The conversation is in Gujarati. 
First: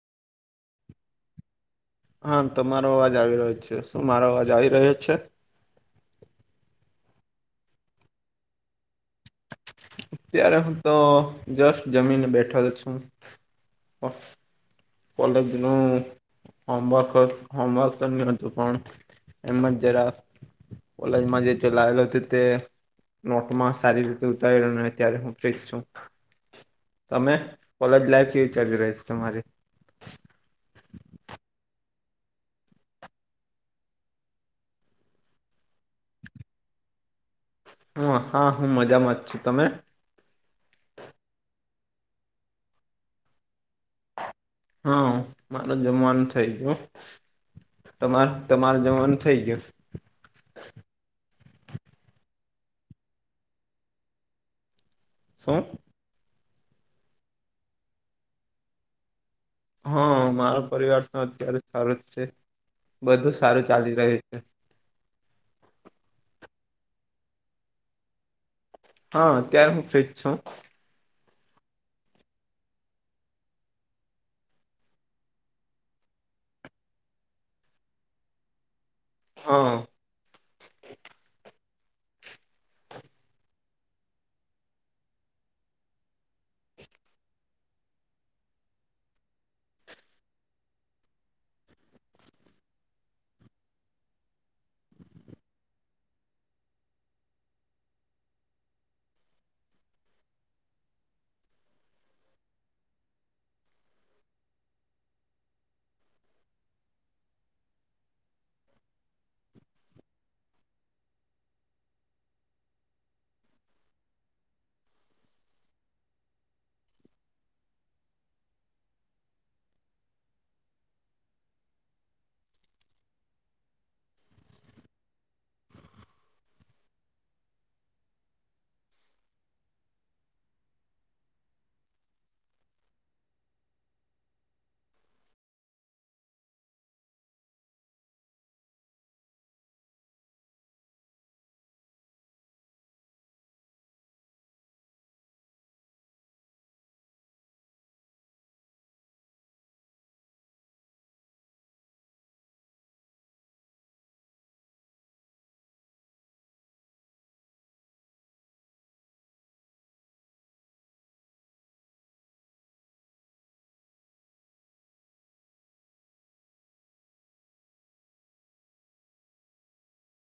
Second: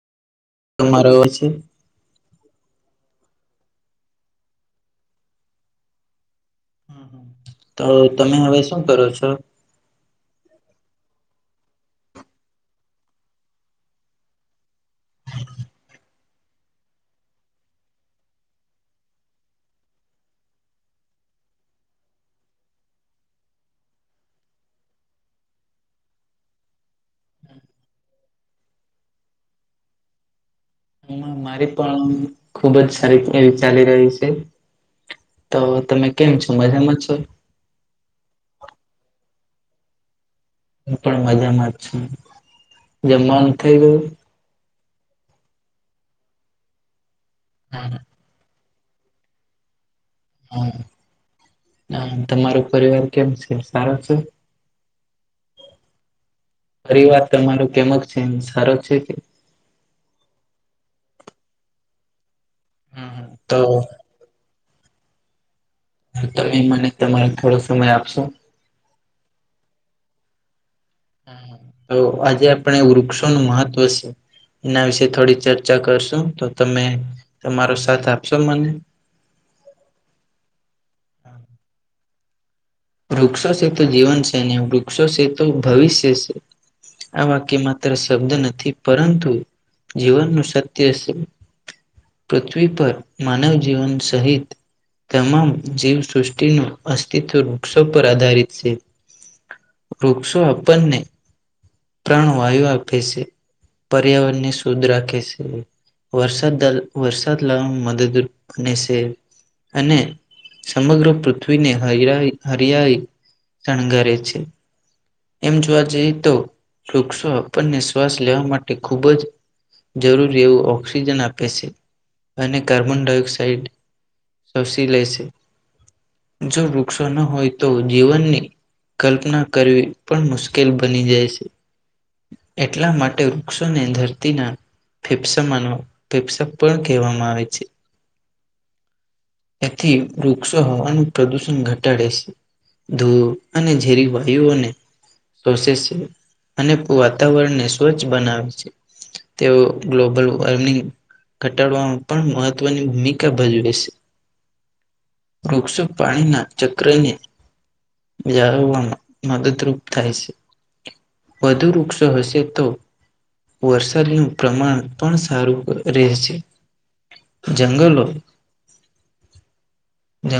તમારો અવાજ. હા તમારો અવાજ આવી રહ્યો છે શું મારો અવાજ આવી રહ્યો છે. તો તમે હવે શું કરો છો. અત્યારે હું તો જસ્ટ જમીને બેઠો જ છું. કોલેજનું હોમવર્ક જ હોમવર્ક પણ. એમ જ જરાક કોલેજમાં જે ચલા આવેલ હતો તે. નોટ માં સારી રીતે ઉતારેલો ને ત્યારે હું ફ છું. તમે કોલેજ લાઈફ કેવી ચાલી રહીશો તમારી. હ મારી પણ ખુબ જ સારી એવી ચાલી રહી છે. તો તમે કેમ છો મજામાં છો ને. હા હું મજામાં જ છું તમે. હું પણ મજામાં જ છું જે મન થઈ ગયું. હા મારે જમવાનું થઇ ગયું. હા. તમારુ તમારે જવાનું થઇ ગયું. હા. હ તમારો પરિવાર કેમ છે સારો છે. સો પરિ વાર તમારો કેમક છે સારો છે હા મારો પરિવાર તો અત્યારે સારો જ છે બધું તો સારું ચાલી રહ્યું છે તમે મને તમારે થોડો સમય આપશો હા અત્યારે હું ફ્રી જ છુ હ આજે આપણે વૃક્ષો નું મહત્વ છે એના વિશે થોડી ચર્ચા કરશું તો તમે તમારો સાથ આપશો મને હા વૃક્ષો છે તો જીવન છે ને વૃક્ષો છે તો ભવિષ્ય છે આ વાક્ય માત્ર શબ્દ નથી પરંતુ જીવન નું સત્ય છે પૃથ્વી પર માનવ જીવન સહિત તમામ જીવસૃષ્ટિનું અસ્તિત્વ વૃક્ષો પર આધારિત છે વૃક્ષો આપણને પ્રાણ વાયુ આપે છે પર્યાવરણ ને શુદ્ધ રાખે છે વરસાદદ વરસાદ લાવ મદદૂર થને છે અને સમગ્ર પૃથ્વીને હૈરાઈ હરિયાળી શણગારે છે એમ જોવા જઈએ તો વૃક્ષો આપણને શ્વાસ લેવા માટે ખૂબ જ જરૂરી એવું ઓક્સિજન આપે છે અને કાર્બન ડાયોક્સાઇડ સસી લેશે જો વૃક્ષો ન હોય તો જીવનની કલ્પના કરવી પણ મુશ્કેલ બની જાય છે એટલા માટે વૃક્ષોને ધરતીના ફેફસા મા ફેફસા પણ કહેવામાં આવે છે તેથી વૃક્ષો હવાનું પ્રદુષણ ઘટ ટાડે છે ધૂ અને ઝેરી વાયુઓને શષ છે અને વાતાવરણને સ્વચ્છ બનાવે છે તેઓ ગ્લોબલ વોર્મિંગ ઘટાડવામાં પણ મહત્વની ભૂમિકા ભજવે છે વૃક્ષો પાણી ના ચક્રને જાળવવામાં મદદરૂપ થાય છે વધુ વૃક્ષો હશે તો વરસાદીનું પ્રમાણ પણ સારું રહે છે જંગલ હોય